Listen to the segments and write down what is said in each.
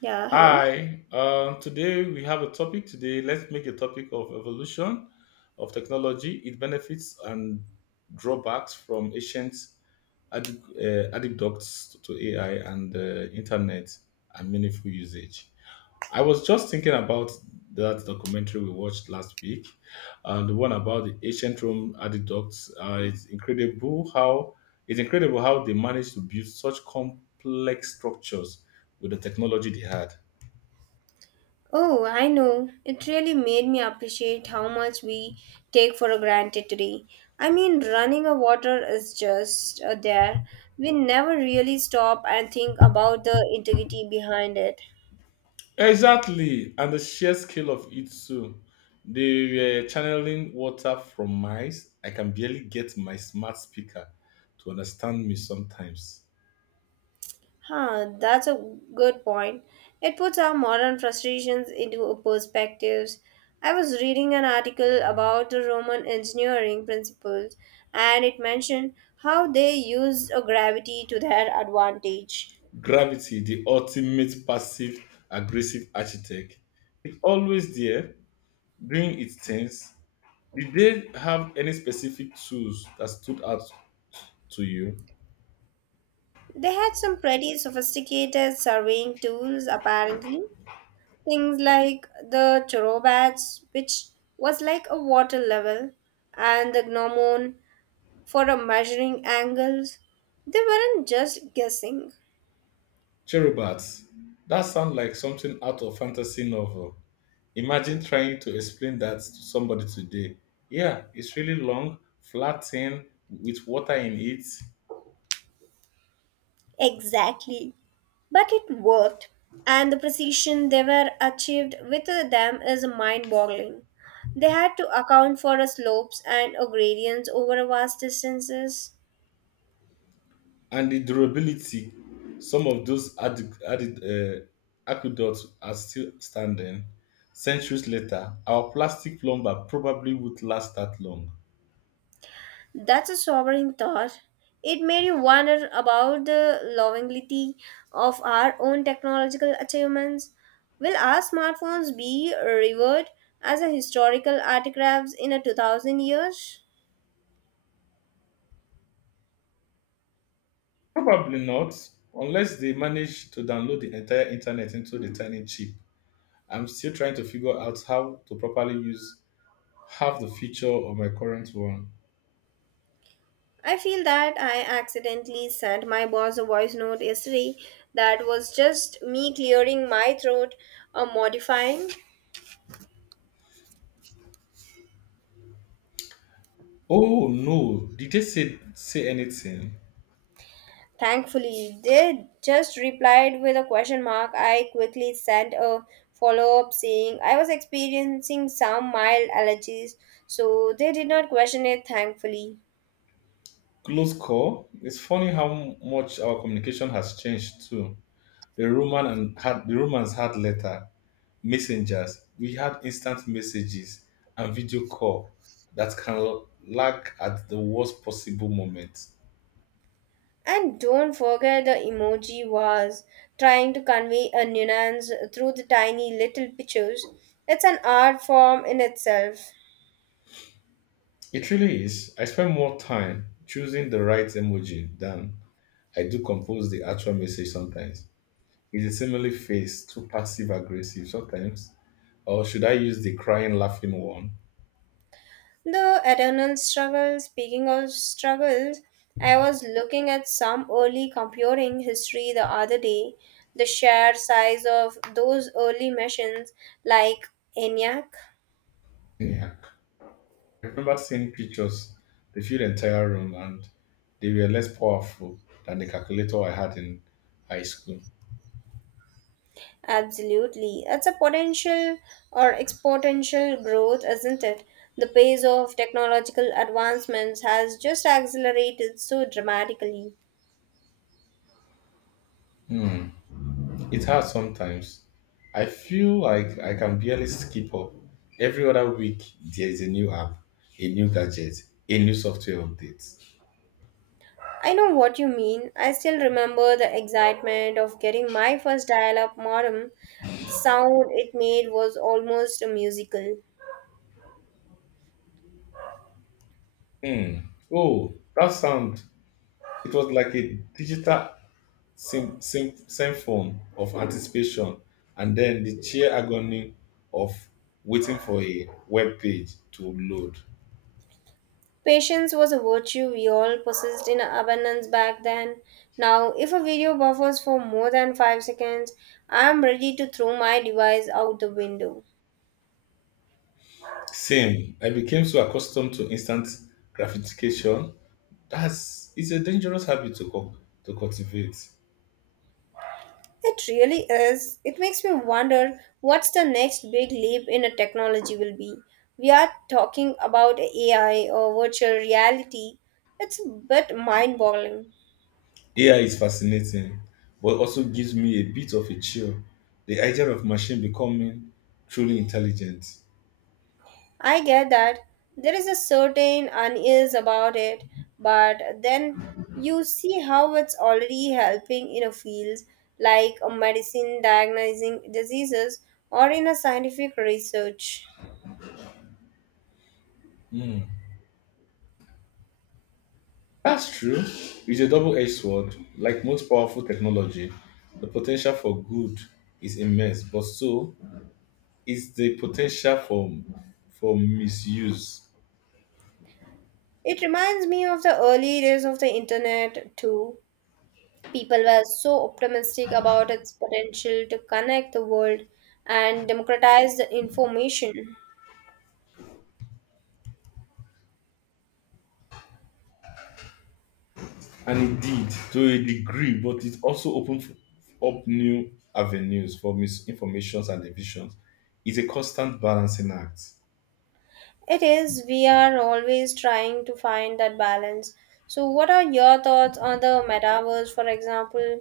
Yeah, hello. Hi. Today we have a topic. Today, let's make a topic of evolution of technology, its benefits and drawbacks from ancient adducts to AI and internet and meaningful usage. I was just thinking about that documentary we watched last week, the one about the ancient Rome aqueducts. It's incredible how it's incredible how they managed to build such complex structures with the technology they had. Oh, I know. It really made me appreciate how much we take for granted today. I mean, running a water is just there. We never really stop and think about the integrity behind it. Exactly, and the sheer scale of it too. They were channeling water from mice. I can barely get my smart speaker to understand me sometimes. Huh, that's a good point. It puts our modern frustrations into a perspectives. I was reading an article about the Roman engineering principles, and it mentioned how they used a gravity to their advantage. Gravity, the ultimate passive aggressive architect, is always there doing its things. Did they have any specific tools that stood out to you? They had some pretty sophisticated surveying tools, apparently. Things like the Chorobats, which was like a water level, and the Gnomon for a measuring angles. They weren't just guessing. Cherubat, that sounds like something out of fantasy novel. Imagine trying to explain that to somebody today. Yeah, it's really long, flat tin with water in it, Exactly. But it worked, and the precision they were achieved with them is mind boggling. They had to account for slopes and gradients over vast distances. and the durability. Some of those added, added aqueducts are still standing. Centuries later, our plastic plumber probably would last that long. That's a sobering thought. It made you wonder about the longevity of our own technological achievements. Will our smartphones be revered as a historical artifacts in a 2000 years? Probably not, unless they manage to download the entire internet into the tiny chip. I'm still trying to figure out how to properly use half the feature of my current one. I feel that I accidentally sent my boss a voice note yesterday that was just me clearing my throat or modifying. Oh no, did they say anything? Thankfully, they just replied with a question mark. I quickly sent a follow up saying I was experiencing some mild allergies, so they did not question it, thankfully. Close call. It's funny how much our communication has changed too. The Romans had letter, messengers. We had instant messages and video call that can lag at the worst possible moment. And don't forget the emoji was trying to convey a nuance through the tiny little pictures. It's an art form in itself. It really is. I spend more time choosing the right emoji than I do compose the actual message sometimes. It's a similarly face too passive aggressive sometimes. Or should I use the crying laughing one? The eternal struggle, speaking of struggles, I was looking at some early computing history the other day. The sheer size of those early machines, like ENIAC, Anyhow, I remember seeing pictures, they filled the entire room and they were less powerful than the calculator I had in high school. absolutely. It's a potential or exponential growth, isn't it? The pace of technological advancements has just accelerated so dramatically. Hmm. It's hard sometimes. I feel like I can barely skip up. Every other week, there is a new app, a new gadget, a new software update. I know what you mean. I still remember the excitement of getting my first dial up modem. The sound it made was almost a musical. Hmm. Oh, that sound. It was like a digital symptom of anticipation and then the sheer agony of waiting for a web page to load. Patience was a virtue we all possessed in abundance back then. Now, if a video buffers for more than 5 seconds, I am ready to throw my device out the window. Same, I became so accustomed to instant gratification. That's it's a dangerous habit to to cultivate. It really is. It makes me wonder what's the next big leap in a technology will be. We are talking about AI or virtual reality. It's a bit mind boggling. AI is fascinating, but also gives me a bit of a chill. The idea of machine becoming truly intelligent. I get that there is a certain unease about it, but then you see how it's already helping in a field like a medicine diagnosing diseases or in a scientific research. Hmm. That's true. It's a double edged sword. Like most powerful technology, the potential for good is immense, but so is the potential for misuse. It reminds me of the early days of the internet too. People were so optimistic about its potential to connect the world and democratize the information. And indeed, to a degree, but it also opens up new avenues for misinformations and divisions. It's a constant balancing act. It is, we are always trying to find that balance. So, what are your thoughts on the metaverse, for example?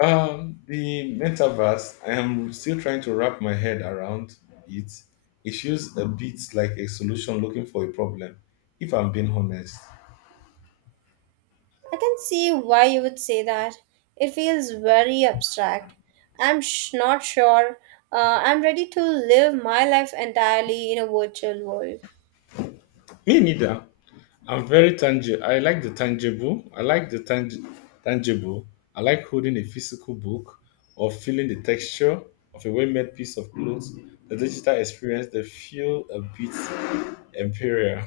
The metaverse, I am still trying to wrap my head around it. It feels a bit like a solution looking for a problem, if I'm being honest. I can see why you would say that. It feels very abstract. Not sure. I'm ready to live my life entirely in a virtual world. Me neither. I'm very tangible. I like the tangible. I like the tangible. I like holding a physical book or feeling the texture of a well made piece of clothes. The digital experience, they feel a bit imperial.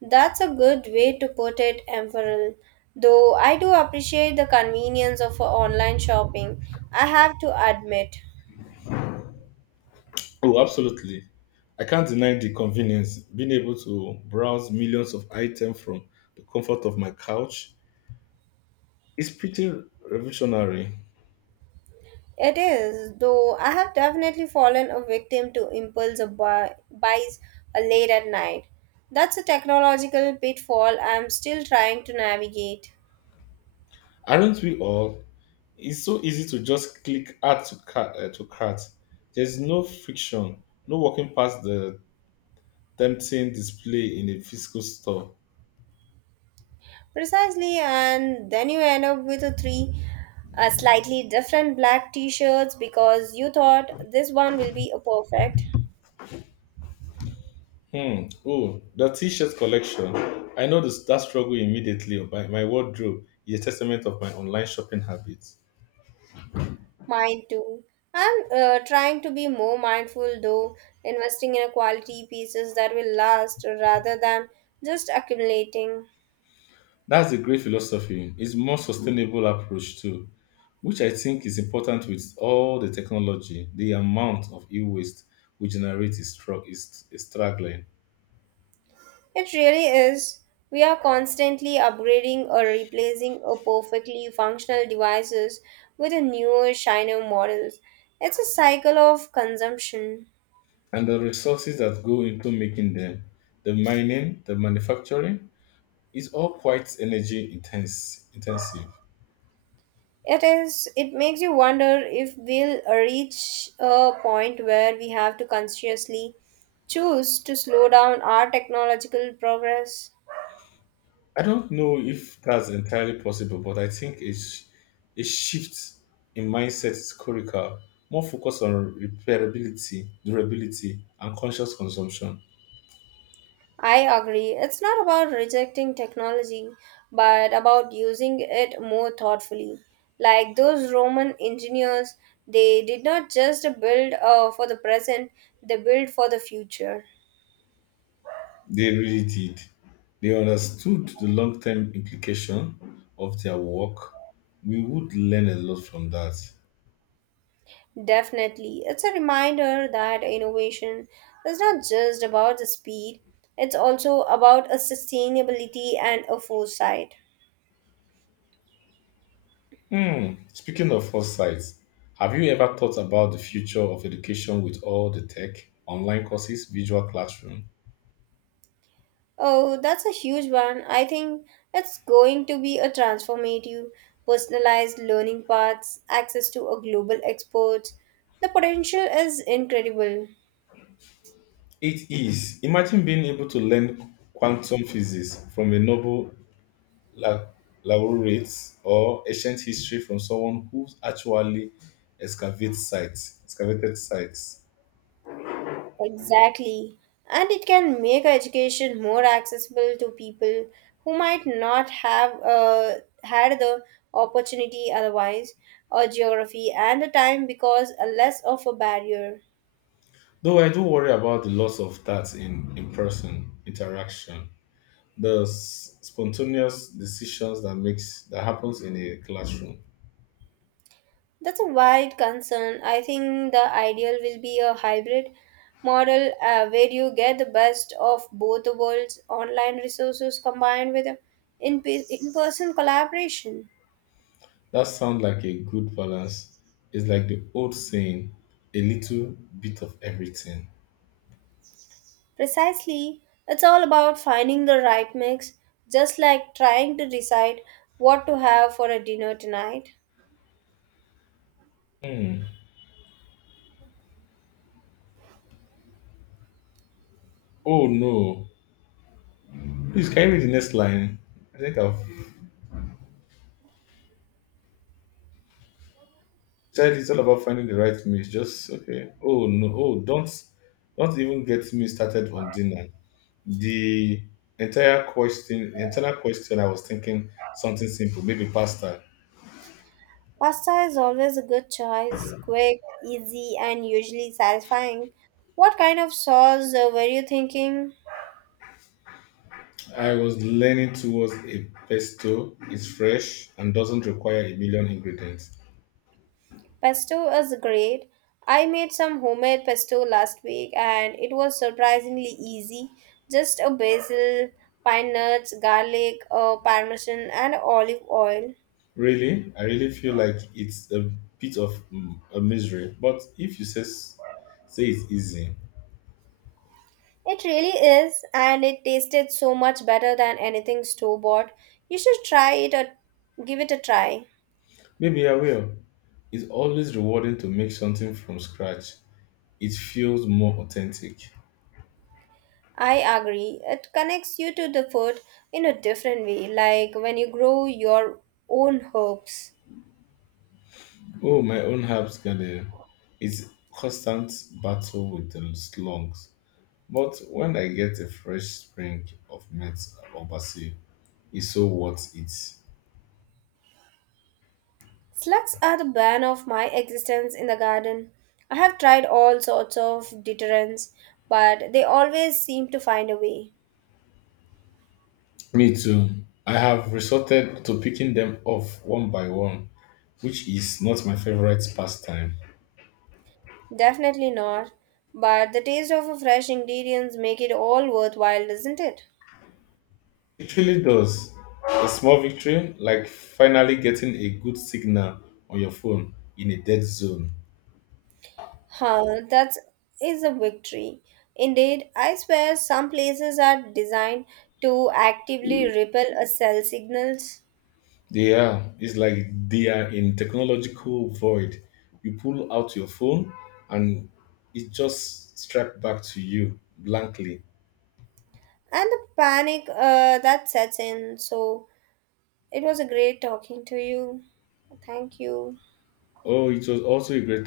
That's a good way to put it, Emperor. Though I do appreciate the convenience of online shopping, I have to admit. Oh, absolutely. I can't deny the convenience. Being able to browse millions of items from the comfort of my couch is pretty revolutionary. It is, though I have definitely fallen a victim to impulse buys late at night. That's a technological pitfall I'm still trying to navigate. Aren't we all? It's so easy to just click add to cart. To cart. There's no friction, no walking past the tempting display in a physical store. Precisely, and then you end up with a three slightly different black t shirts because you thought this one will be a perfect. Hmm. Oh, the T-shirt collection. I know this, that struggle immediately. My wardrobe is a testament of my online shopping habits. Mine too. I'm trying to be more mindful though, investing in a quality pieces that will last rather than just accumulating. That's a great philosophy. It's more sustainable approach too, which I think is important with all the technology. The amount of e-waste we generate is struggling, It really is. We are constantly upgrading or replacing a perfectly functional devices with a newer, shinier models. It's a cycle of consumption. and the resources that go into making them, the mining, the manufacturing, is all quite intensive. It is. It makes you wonder if we'll reach a point where we have to consciously choose to slow down our technological progress. I don't know if that's entirely possible, but I think a shift in mindset is critical. More focus on repairability, durability, and conscious consumption. I agree. It's not about rejecting technology, but about using it more thoughtfully. Like those Roman engineers, they did not just build for the present, they built for the future. They really did. They understood the long term implication of their work. We would learn a lot from that. Definitely. It's a reminder that innovation is not just about the speed, it's also about a sustainability and a foresight. Hmm. Speaking of foresight, have you ever thought about the future of education with all the tech, online courses, visual classroom? Oh, that's a huge one. I think it's going to be a transformative, personalized learning paths, access to a global expert. The potential is incredible. It is. Imagine being able to learn quantum physics from a Nobel la- laureate or ancient history from someone who actually excavated sites. Exactly. And it can make education more accessible to people who might not have had the opportunity otherwise, or geography and the time because a less of a barrier. Though I do worry about the loss of that in in-person interaction, the spontaneous decisions that makes that happens in a classroom. That's a wide concern. I think the ideal will be a hybrid model where you get the best of both the worlds, online resources combined with in person collaboration. That sounds like a good balance. It's like the old saying, a little bit of everything. Precisely, it's all about finding the right mix, just like trying to decide what to have for a dinner tonight. Hmm. Oh no, please, can you read the next line? I think I've said it's all about finding the right mate. Just okay. Oh no. Oh, don't even get me started on dinner. The the entire question, I was thinking something simple, maybe pasta. Pasta is always a good choice, quick, easy, and usually satisfying. What kind of sauce were you thinking? I was leaning towards a pesto. It's fresh and doesn't require a million ingredients. Pesto is great. I made some homemade pesto last week, and it was surprisingly easy. Just a basil, pine nuts, garlic, parmesan, and olive oil. Really, I really feel like it's a bit of a misery. But if you says say it's easy, It really is, and it tasted so much better than anything store bought. You should try it or give it a try. maybe I will. It's always rewarding to make something from scratch. It feels more authentic. I agree. It connects you to the food in a different way, like when you grow your own herbs. Oh, my own herbs garden. It's constant battle with the slugs. But when I get a fresh spring of mint or basil, it's so worth it. Slugs are the bane of my existence in the garden. I have tried all sorts of deterrents, but they always seem to find a way. Me too. I have resorted to picking them off one by one, which is not my favorite pastime. Definitely not. But the taste of fresh ingredients make it all worthwhile, doesn't it? It really does. A small victory, like finally getting a good signal on your phone in a dead zone. Huh, that is a victory. Indeed, I swear some places are designed to actively repel a cell signals, They are. It's like they are in technological void. You pull out your phone and it just strapped back to you blankly. and the panic that sets in. So it was a great talking to you. Thank you. Oh, it was also a great